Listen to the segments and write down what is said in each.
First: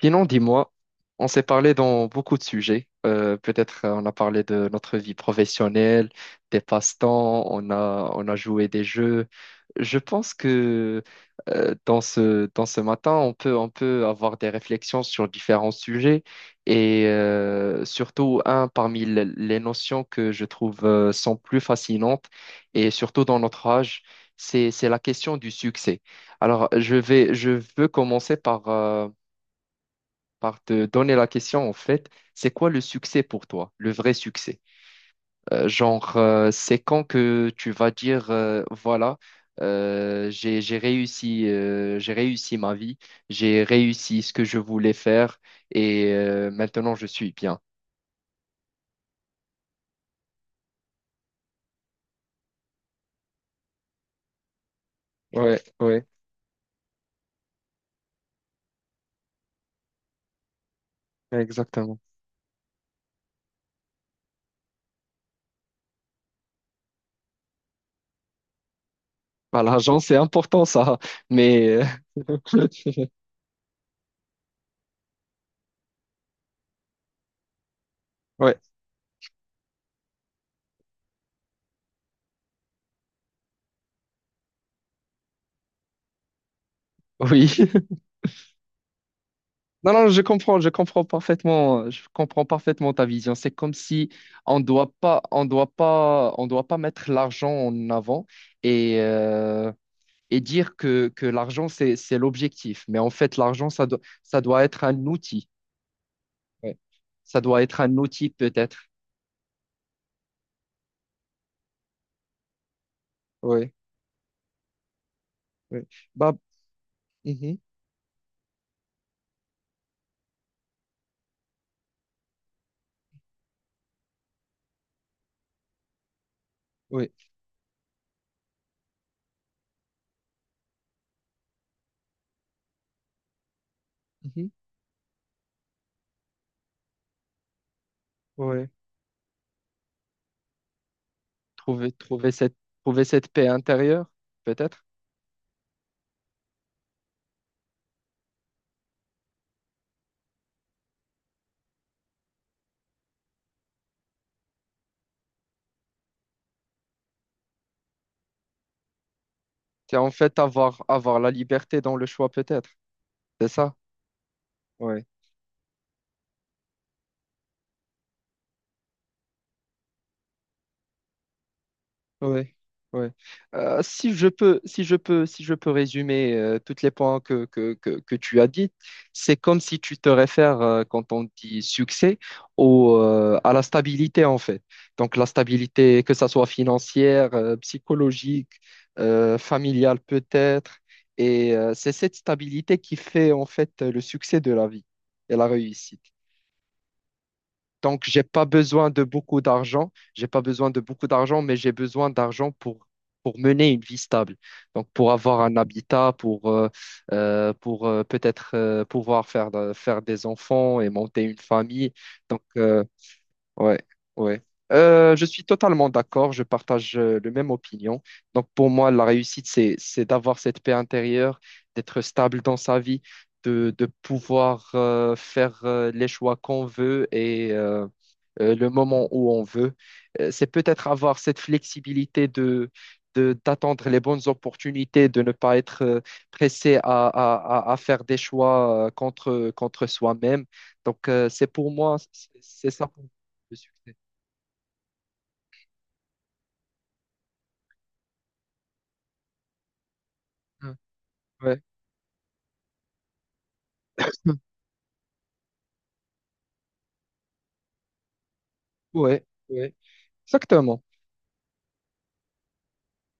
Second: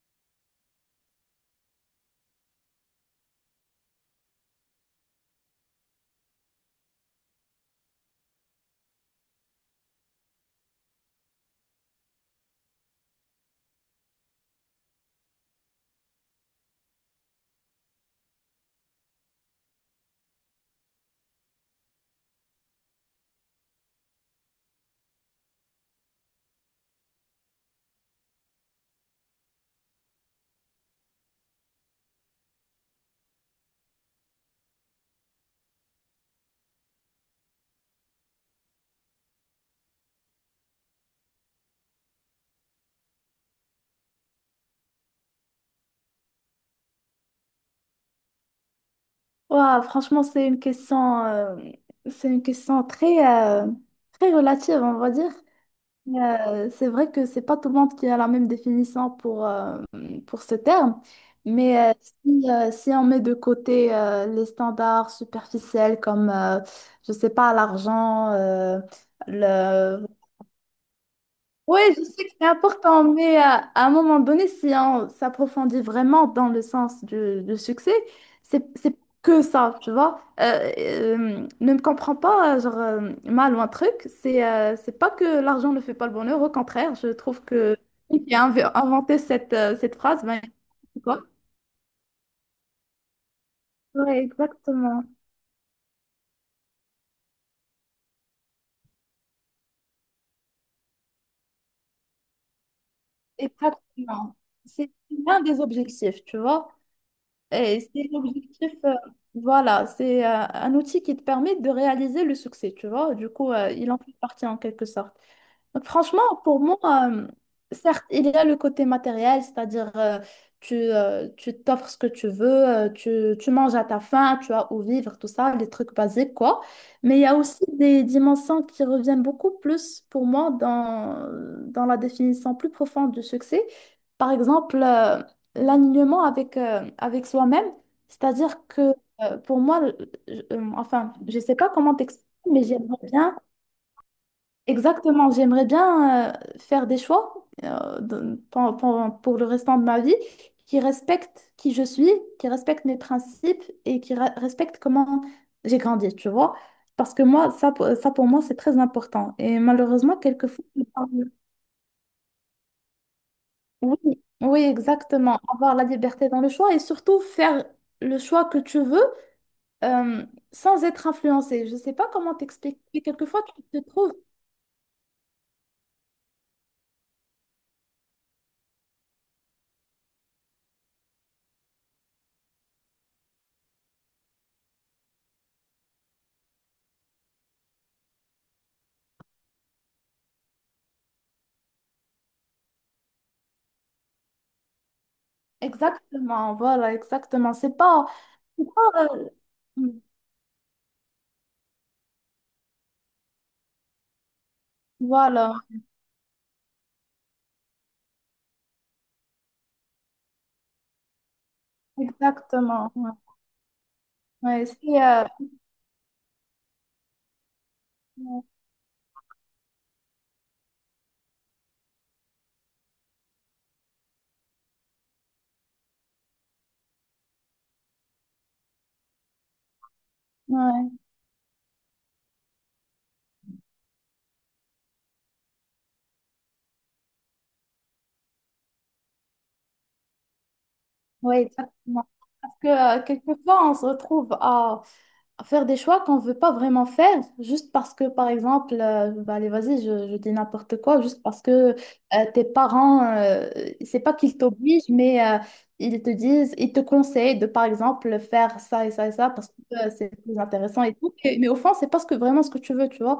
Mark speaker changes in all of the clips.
Speaker 1: Sinon, dis-moi, on s'est parlé dans beaucoup de sujets. Peut-être on a parlé de notre vie professionnelle, des passe-temps, on a joué des jeux. Je pense que dans ce matin, on peut avoir des réflexions sur différents sujets et surtout un parmi les notions que je trouve sont plus fascinantes, et surtout dans notre âge, c'est la question du succès. Alors, je veux commencer par te donner la question, en fait, c'est quoi le succès pour toi, le vrai succès? Genre, c'est quand que tu vas dire, voilà, j'ai réussi, j'ai réussi ma vie, j'ai réussi ce que je voulais faire, et maintenant je suis bien.
Speaker 2: Ouah, franchement, c'est une question très, très relative, on va dire.
Speaker 1: Ouais, ouais,
Speaker 2: C'est vrai que c'est pas tout le monde qui a la même définition pour ce terme, mais
Speaker 1: exactement.
Speaker 2: si, si on met de côté les standards superficiels comme, je sais pas, l'argent,
Speaker 1: Bah, l'argent, c'est important, ça, mais
Speaker 2: oui, je sais que c'est important, mais à, un moment donné, si on s'approfondit vraiment dans le sens du succès,
Speaker 1: ouais,
Speaker 2: c'est que ça, tu vois. Ne me comprends pas, genre, mal ou un truc, c'est pas que l'argent ne fait pas le bonheur, au contraire, je trouve
Speaker 1: oui.
Speaker 2: que celui qui a inventé cette,
Speaker 1: Non,
Speaker 2: cette
Speaker 1: non, je
Speaker 2: phrase, ben,
Speaker 1: comprends,
Speaker 2: c'est quoi?
Speaker 1: parfaitement, je comprends parfaitement ta vision. C'est comme si
Speaker 2: Oui, exactement.
Speaker 1: on doit pas mettre l'argent en avant, et, et dire que l'argent, c'est l'objectif. Mais en fait, l'argent, ça doit,
Speaker 2: Exactement.
Speaker 1: ça doit être
Speaker 2: C'est
Speaker 1: un
Speaker 2: l'un
Speaker 1: outil.
Speaker 2: des objectifs, tu vois.
Speaker 1: Ouais. Ça doit
Speaker 2: Et
Speaker 1: être un
Speaker 2: c'est
Speaker 1: outil
Speaker 2: l'objectif,
Speaker 1: peut-être.
Speaker 2: voilà, c'est un outil qui te permet de réaliser le succès, tu vois. Du coup,
Speaker 1: Oui,
Speaker 2: il en fait partie en quelque sorte. Donc,
Speaker 1: oui.
Speaker 2: franchement,
Speaker 1: Bah,
Speaker 2: pour moi, euh,
Speaker 1: mhm,
Speaker 2: certes, il y a le côté matériel, c'est-à-dire tu t'offres ce que tu veux, tu manges à ta faim, tu as où vivre, tout ça, les trucs basiques, quoi.
Speaker 1: oui,
Speaker 2: Mais il y a aussi des dimensions qui reviennent beaucoup plus pour moi dans la définition plus profonde du succès. Par
Speaker 1: mhm,
Speaker 2: exemple, l'alignement avec, avec soi-même, c'est-à-dire
Speaker 1: oui.
Speaker 2: que pour moi, enfin, je ne sais pas
Speaker 1: Trouver,
Speaker 2: comment t'expliquer,
Speaker 1: trouver cette,
Speaker 2: mais
Speaker 1: trouver
Speaker 2: j'aimerais
Speaker 1: cette
Speaker 2: bien.
Speaker 1: paix intérieure, peut-être.
Speaker 2: Exactement, j'aimerais bien faire des choix pour le restant de ma vie qui respectent qui je suis, qui respectent mes principes et qui respectent comment j'ai grandi, tu vois. Parce que moi, ça pour moi, c'est très important. Et
Speaker 1: C'est en
Speaker 2: malheureusement,
Speaker 1: fait
Speaker 2: quelquefois,
Speaker 1: avoir la liberté dans le choix, peut-être. C'est ça?
Speaker 2: oui, oui,
Speaker 1: Ouais.
Speaker 2: exactement, avoir la liberté dans le choix et surtout faire le choix que tu veux euh, sans être influencé. Je ne sais pas comment
Speaker 1: Ouais,
Speaker 2: t'expliquer.
Speaker 1: ouais.
Speaker 2: Quelquefois, tu
Speaker 1: Euh,
Speaker 2: te trouves.
Speaker 1: si je peux, si je peux, si je peux, résumer tous les points que tu as dit, c'est comme si tu te réfères, quand on dit succès, à la stabilité en fait. Donc la stabilité, que ça soit financière, psychologique, familiale peut-être, et c'est cette stabilité qui fait en fait le succès de la vie et la réussite.
Speaker 2: Exactement, voilà, exactement.
Speaker 1: Donc, j'ai pas
Speaker 2: C'est
Speaker 1: besoin de
Speaker 2: pas,
Speaker 1: beaucoup
Speaker 2: mm,
Speaker 1: d'argent. J'ai pas besoin de beaucoup d'argent, mais j'ai besoin d'argent pour mener une vie stable. Donc, pour avoir
Speaker 2: voilà,
Speaker 1: un habitat, pour peut-être pouvoir faire, faire des enfants et monter une famille. Donc,
Speaker 2: exactement. Ouais,
Speaker 1: ouais, ouais.
Speaker 2: ouais, c'est,
Speaker 1: Je
Speaker 2: euh,
Speaker 1: suis totalement d'accord, je partage le même opinion. Donc pour moi, la réussite, c'est d'avoir cette paix intérieure, d'être stable dans sa vie, de pouvoir faire les choix qu'on veut, et le moment où on veut. C'est peut-être
Speaker 2: ouais,
Speaker 1: avoir cette flexibilité d'attendre les bonnes opportunités, de ne pas être pressé à faire des choix contre soi-même. Donc
Speaker 2: ouais,
Speaker 1: c'est pour moi,
Speaker 2: exactement.
Speaker 1: c'est
Speaker 2: Parce que
Speaker 1: c'est ça. Le
Speaker 2: quelquefois, on se
Speaker 1: succès.
Speaker 2: retrouve à faire des choix qu'on ne veut pas vraiment faire, juste parce que, par exemple, bah, allez, vas-y, je dis
Speaker 1: Hein.
Speaker 2: n'importe quoi, juste parce que
Speaker 1: Ouais,
Speaker 2: tes parents, c'est pas qu'ils t'obligent, mais ils te disent, ils te conseillent de, par exemple, faire ça et ça et
Speaker 1: ouais,
Speaker 2: ça, parce que
Speaker 1: ouais.
Speaker 2: c'est plus
Speaker 1: Exactement,
Speaker 2: intéressant et tout. Et mais au fond, c'est pas ce que, vraiment ce que tu veux, tu vois.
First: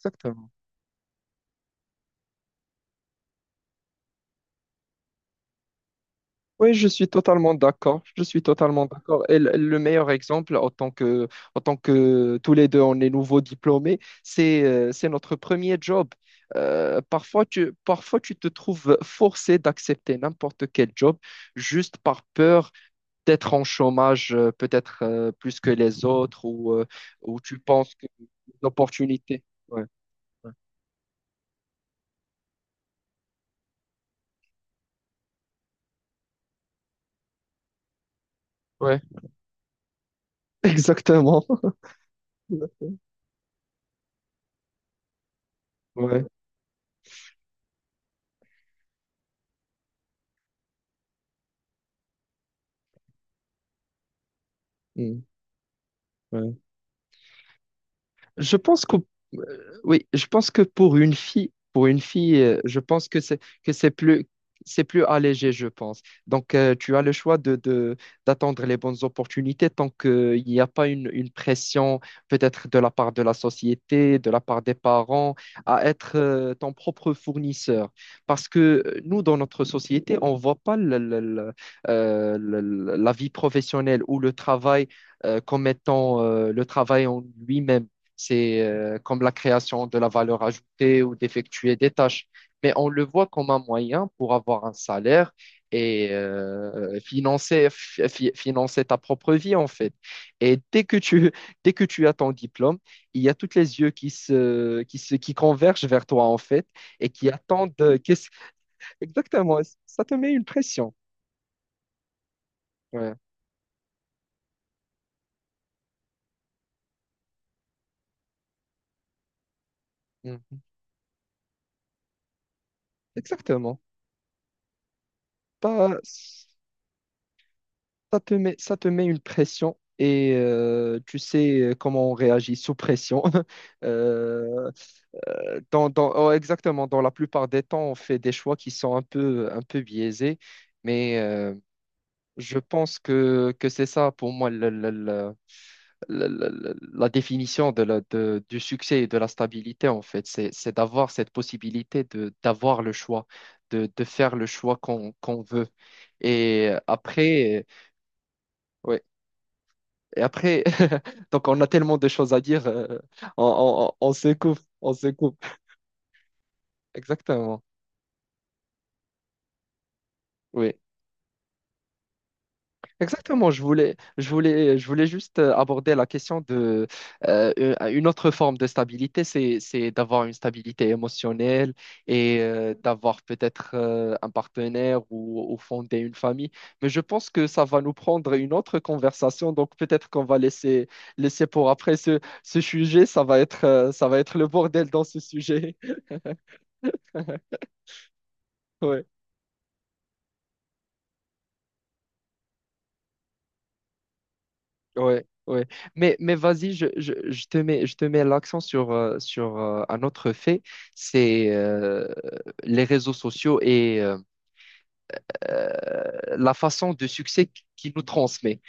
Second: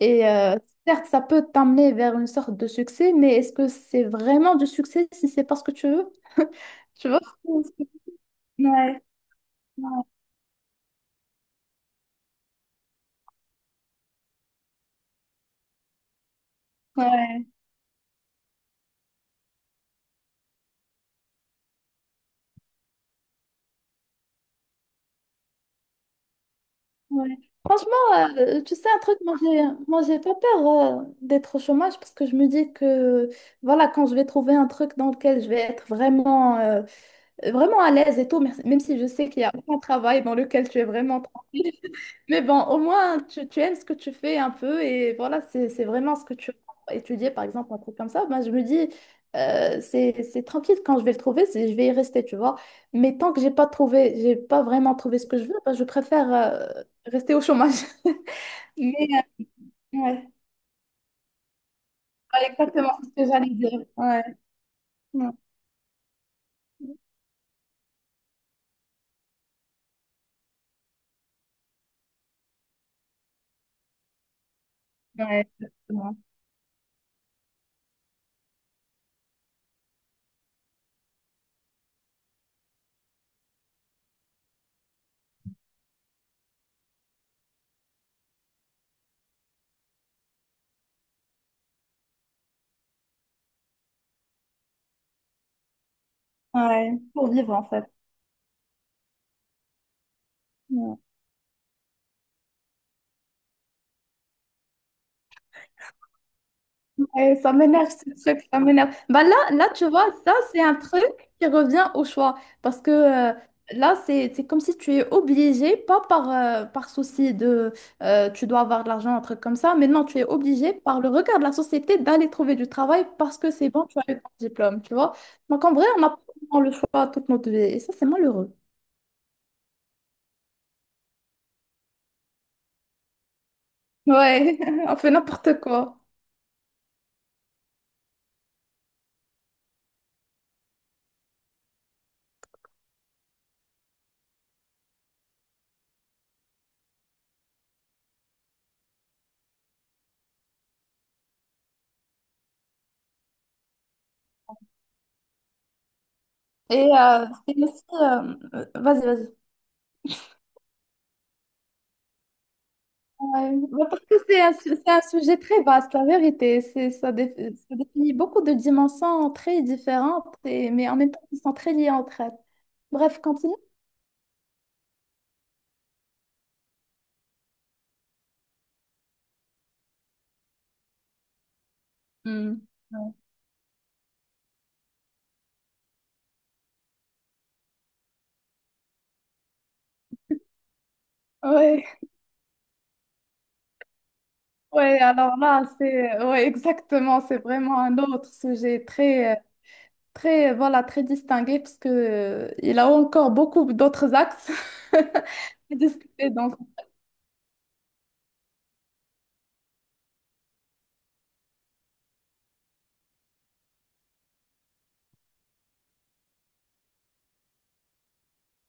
Speaker 2: Et certes, ça peut t'amener vers une sorte de succès, mais est-ce que c'est vraiment du succès si c'est pas ce que tu veux?
Speaker 1: Oui, je suis
Speaker 2: Tu vois?
Speaker 1: totalement d'accord. Je suis totalement
Speaker 2: Ouais,
Speaker 1: d'accord. Et le
Speaker 2: ouais,
Speaker 1: meilleur exemple, en tant que tous les deux, on est nouveaux diplômés, c'est notre premier job. Parfois,
Speaker 2: ouais.
Speaker 1: tu te trouves forcé d'accepter n'importe quel job juste par peur d'être en chômage, peut-être plus que les autres,
Speaker 2: Ouais.
Speaker 1: ou tu penses que
Speaker 2: Franchement, tu sais, un truc,
Speaker 1: l'opportunité. Ouais,
Speaker 2: moi, j'ai pas
Speaker 1: ouais,
Speaker 2: peur d'être au chômage parce que je me dis que, voilà, quand je vais trouver un truc dans lequel je vais être vraiment, vraiment à l'aise et tout, même si
Speaker 1: ouais,
Speaker 2: je sais qu'il y a aucun travail dans lequel tu es vraiment
Speaker 1: exactement.
Speaker 2: tranquille, mais bon, au moins, tu aimes ce que tu fais un peu et voilà, c'est vraiment
Speaker 1: Ouais.
Speaker 2: ce que tu as étudié, par exemple, un truc comme ça. Ben, je me dis, c'est tranquille quand je vais le trouver, c'est, je vais y rester, tu vois. Mais tant que j'ai pas trouvé, j'ai pas vraiment trouvé
Speaker 1: Mmh,
Speaker 2: ce que je veux, ben, je préfère
Speaker 1: ouais.
Speaker 2: rester au chômage.
Speaker 1: Je pense que
Speaker 2: Mais, euh,
Speaker 1: oui, je
Speaker 2: ouais,
Speaker 1: pense que pour une fille,
Speaker 2: ouais,
Speaker 1: je
Speaker 2: exactement,
Speaker 1: pense
Speaker 2: c'est ce
Speaker 1: que
Speaker 2: que j'allais dire. Ouais,
Speaker 1: c'est plus
Speaker 2: ouais,
Speaker 1: allégé, je pense. Donc tu as le choix de d'attendre les bonnes opportunités tant que il n'y a pas une pression peut-être de la part de la société, de la part des parents
Speaker 2: ouais,
Speaker 1: à être
Speaker 2: exactement.
Speaker 1: ton propre fournisseur. Parce que nous dans notre société, on voit pas la vie professionnelle ou le travail comme étant le travail en lui-même. C'est comme la création de la valeur ajoutée ou d'effectuer des tâches. Mais on le voit comme un moyen pour avoir un salaire et
Speaker 2: Ouais, pour vivre en fait.
Speaker 1: financer ta propre vie, en fait. Et
Speaker 2: Ouais.
Speaker 1: dès que tu as ton diplôme, il y a toutes les yeux qui convergent vers toi, en fait, et qui
Speaker 2: Eh, ça
Speaker 1: attendent.
Speaker 2: m'énerve ce truc, ça m'énerve. Bah là,
Speaker 1: Exactement,
Speaker 2: là, tu
Speaker 1: ça
Speaker 2: vois,
Speaker 1: te met
Speaker 2: ça,
Speaker 1: une
Speaker 2: c'est un
Speaker 1: pression.
Speaker 2: truc qui revient au choix. Parce que
Speaker 1: Ouais.
Speaker 2: là, c'est comme si tu es obligé, pas par, par souci de tu dois avoir de l'argent, un truc comme ça, mais non, tu es
Speaker 1: Mm.
Speaker 2: obligé par le regard de la société d'aller trouver du travail parce que c'est
Speaker 1: Exactement.
Speaker 2: bon, tu as eu ton diplôme, tu vois. Donc en vrai,
Speaker 1: Pas.
Speaker 2: on n'a pas vraiment le choix toute notre vie. Et ça, c'est malheureux.
Speaker 1: Ça te met une pression et tu sais, comment on réagit sous pression.
Speaker 2: Ouais,
Speaker 1: Euh,
Speaker 2: on fait n'importe quoi.
Speaker 1: oh, exactement, dans la plupart des temps, on fait des choix qui sont un peu biaisés, mais je pense que c'est ça pour moi la définition du succès et de la stabilité, en fait. C'est d'avoir cette possibilité d'avoir le choix, de faire le choix qu'on veut. Et
Speaker 2: Et
Speaker 1: après. Ouais.
Speaker 2: vas-y, vas-y.
Speaker 1: Et après, donc on a tellement de choses à dire,
Speaker 2: Ouais, bah, parce
Speaker 1: on
Speaker 2: que
Speaker 1: se
Speaker 2: c'est un,
Speaker 1: coupe,
Speaker 2: c'est
Speaker 1: on
Speaker 2: un
Speaker 1: se
Speaker 2: sujet
Speaker 1: coupe.
Speaker 2: très vaste, la vérité.
Speaker 1: Exactement.
Speaker 2: Ça définit beaucoup de dimensions très différentes, et,
Speaker 1: Oui.
Speaker 2: mais en même temps, qui sont très liées entre elles. Bref,
Speaker 1: Exactement.
Speaker 2: continue.
Speaker 1: Je voulais juste aborder la question de une autre forme de stabilité, c'est d'avoir une stabilité émotionnelle et
Speaker 2: Hmm.
Speaker 1: d'avoir peut-être un partenaire ou fonder une famille. Mais je pense que ça va nous prendre une autre conversation, donc peut-être qu'on va laisser, laisser pour
Speaker 2: Ouais,
Speaker 1: après ce sujet. Ça va être le bordel
Speaker 2: ouais,
Speaker 1: dans ce
Speaker 2: alors là,
Speaker 1: sujet.
Speaker 2: exactement, c'est vraiment un autre sujet
Speaker 1: Ouais,
Speaker 2: très, très, voilà, très distingué, parce que, il a encore beaucoup d'autres axes
Speaker 1: ouais, ouais.
Speaker 2: à discuter
Speaker 1: Mais
Speaker 2: dans ce-
Speaker 1: vas-y, je te mets l'accent sur un autre fait, c'est les réseaux sociaux et euh, la façon de succès qu'ils nous transmet.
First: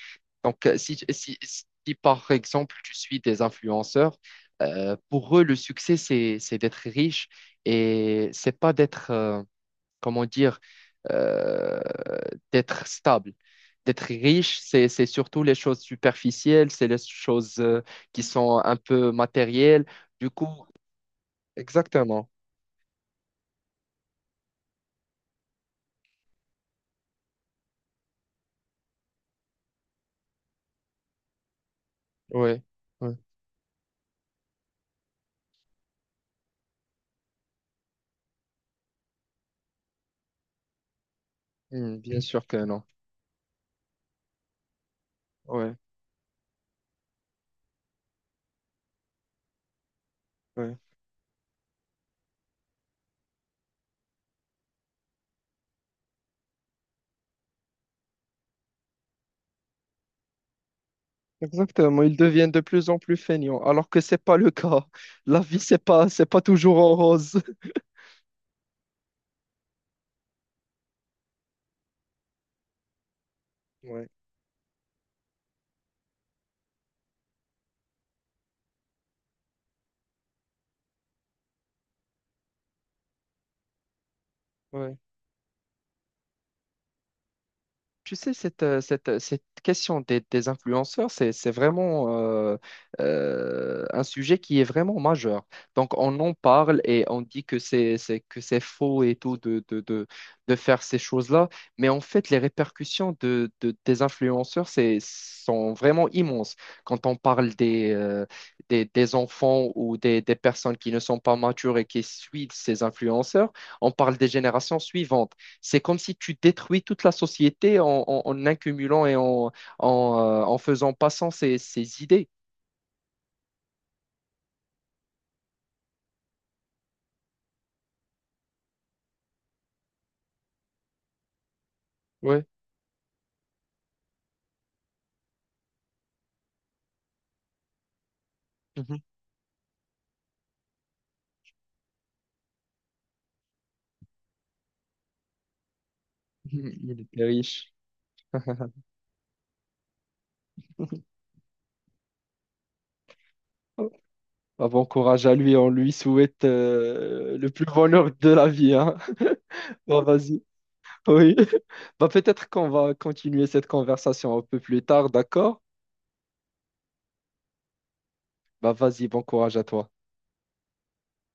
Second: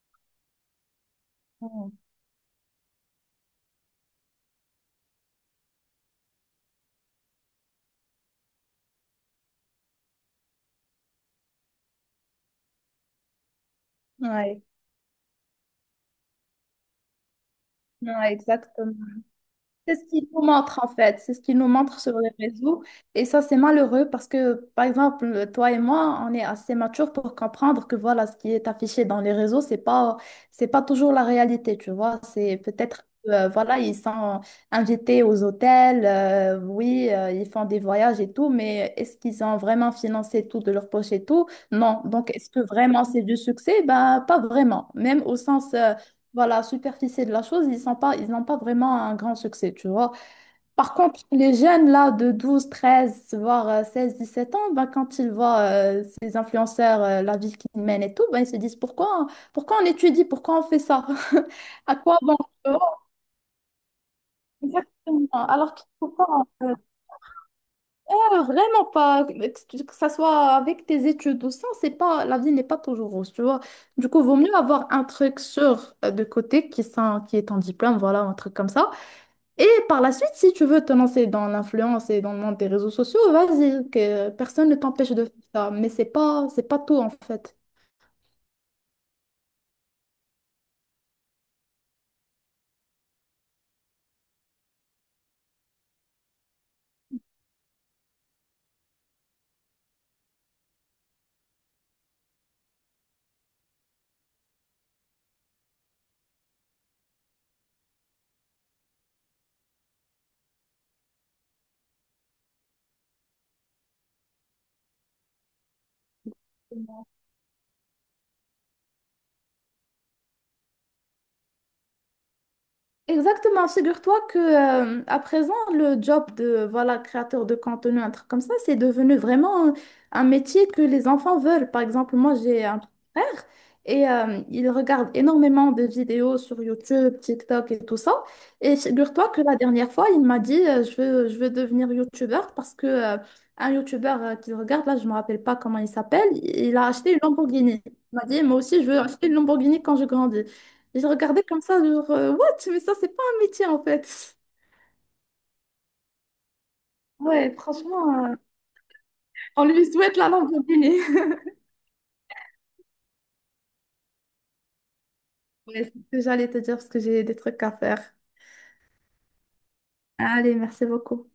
Speaker 1: Donc, si par exemple tu suis des influenceurs, pour eux, le succès, c'est d'être riche et c'est pas comment dire, euh, d'être stable. D'être riche,
Speaker 2: Ouais,
Speaker 1: c'est surtout les choses superficielles, c'est les choses qui
Speaker 2: ouais,
Speaker 1: sont un
Speaker 2: exactement.
Speaker 1: peu matérielles.
Speaker 2: C'est ce qu'ils
Speaker 1: Du
Speaker 2: nous
Speaker 1: coup,
Speaker 2: montrent en fait, c'est ce qu'ils nous montrent sur
Speaker 1: exactement.
Speaker 2: les réseaux. Et ça, c'est malheureux parce que, par exemple, toi et moi, on est assez matures pour comprendre que voilà, ce qui est affiché dans les réseaux, c'est pas toujours la réalité, tu vois. C'est
Speaker 1: Oui,
Speaker 2: peut-être,
Speaker 1: oui.
Speaker 2: voilà, ils sont invités aux hôtels, oui, ils font des voyages et tout, mais est-ce qu'ils ont vraiment financé tout de leur poche et tout?
Speaker 1: Hmm,
Speaker 2: Non.
Speaker 1: bien
Speaker 2: Donc,
Speaker 1: sûr
Speaker 2: est-ce
Speaker 1: que
Speaker 2: que
Speaker 1: non.
Speaker 2: vraiment c'est du succès? Ben, pas vraiment. Même au sens
Speaker 1: Oui,
Speaker 2: voilà, superficie de la chose, ils n'ont pas vraiment un grand succès, tu vois.
Speaker 1: oui.
Speaker 2: Par contre, les jeunes là de 12 13 voire 17 ans, ben, quand ils voient ces influenceurs, la vie qu'ils mènent et tout, ben, ils se disent pourquoi on étudie, pourquoi on fait ça? À
Speaker 1: Exactement. Ils
Speaker 2: quoi bon?
Speaker 1: deviennent de
Speaker 2: Tu
Speaker 1: plus en
Speaker 2: vois.
Speaker 1: plus feignants, alors que c'est pas le cas.
Speaker 2: Exactement.
Speaker 1: La vie,
Speaker 2: Alors qu'il faut pas,
Speaker 1: c'est pas
Speaker 2: euh,
Speaker 1: toujours en rose.
Speaker 2: pas vraiment pas, que ça soit avec tes études ou sans, c'est pas, la vie n'est pas toujours rose, tu vois.
Speaker 1: Oui,
Speaker 2: Du coup, vaut mieux avoir un truc sûr de côté qui est en diplôme, voilà, un truc comme ça. Et par la suite, si tu veux te lancer dans l'influence et dans le monde des réseaux sociaux, vas-y, que personne ne
Speaker 1: oui.
Speaker 2: t'empêche de faire ça. Mais c'est pas tout en fait.
Speaker 1: Tu sais, cette question des influenceurs, c'est vraiment un sujet qui est vraiment majeur. Donc, on en parle et on dit que que c'est faux et tout de faire ces choses-là. Mais en fait, les répercussions des influenceurs sont vraiment immenses. Quand on parle des enfants ou des personnes qui ne sont pas matures et qui suivent ces influenceurs, on parle des générations suivantes. C'est comme si tu détruis toute la société en accumulant et en faisant passant ses idées.
Speaker 2: Exactement, figure-toi que à présent le job de voilà créateur de contenu un truc comme ça, c'est devenu vraiment un métier que les enfants veulent. Par exemple, moi
Speaker 1: Ouais.
Speaker 2: j'ai un frère et il regarde énormément de vidéos sur YouTube, TikTok et tout ça. Et
Speaker 1: Mhm.
Speaker 2: figure-toi que la dernière fois, il m'a dit je veux devenir YouTubeur parce que un YouTubeur qu'il regarde là, je me rappelle pas comment il s'appelle, il a
Speaker 1: Il
Speaker 2: acheté une
Speaker 1: était riche.
Speaker 2: Lamborghini. Il m'a dit moi aussi je veux acheter une Lamborghini quand je grandis. J'ai regardé comme ça, genre, what? Mais ça, c'est pas un métier en fait.
Speaker 1: Bah, bon courage à lui, on lui souhaite le
Speaker 2: Ouais,
Speaker 1: plus bonheur
Speaker 2: franchement,
Speaker 1: de la vie, hein.
Speaker 2: on lui
Speaker 1: Bon,
Speaker 2: souhaite la
Speaker 1: vas-y.
Speaker 2: lamborghini.
Speaker 1: Oui. Bah, peut-être qu'on va continuer cette conversation un peu plus tard, d'accord?
Speaker 2: Ouais, c'est ce que j'allais te dire parce que j'ai des trucs à faire.
Speaker 1: Bah, vas-y, bon courage à toi.
Speaker 2: Allez, merci beaucoup.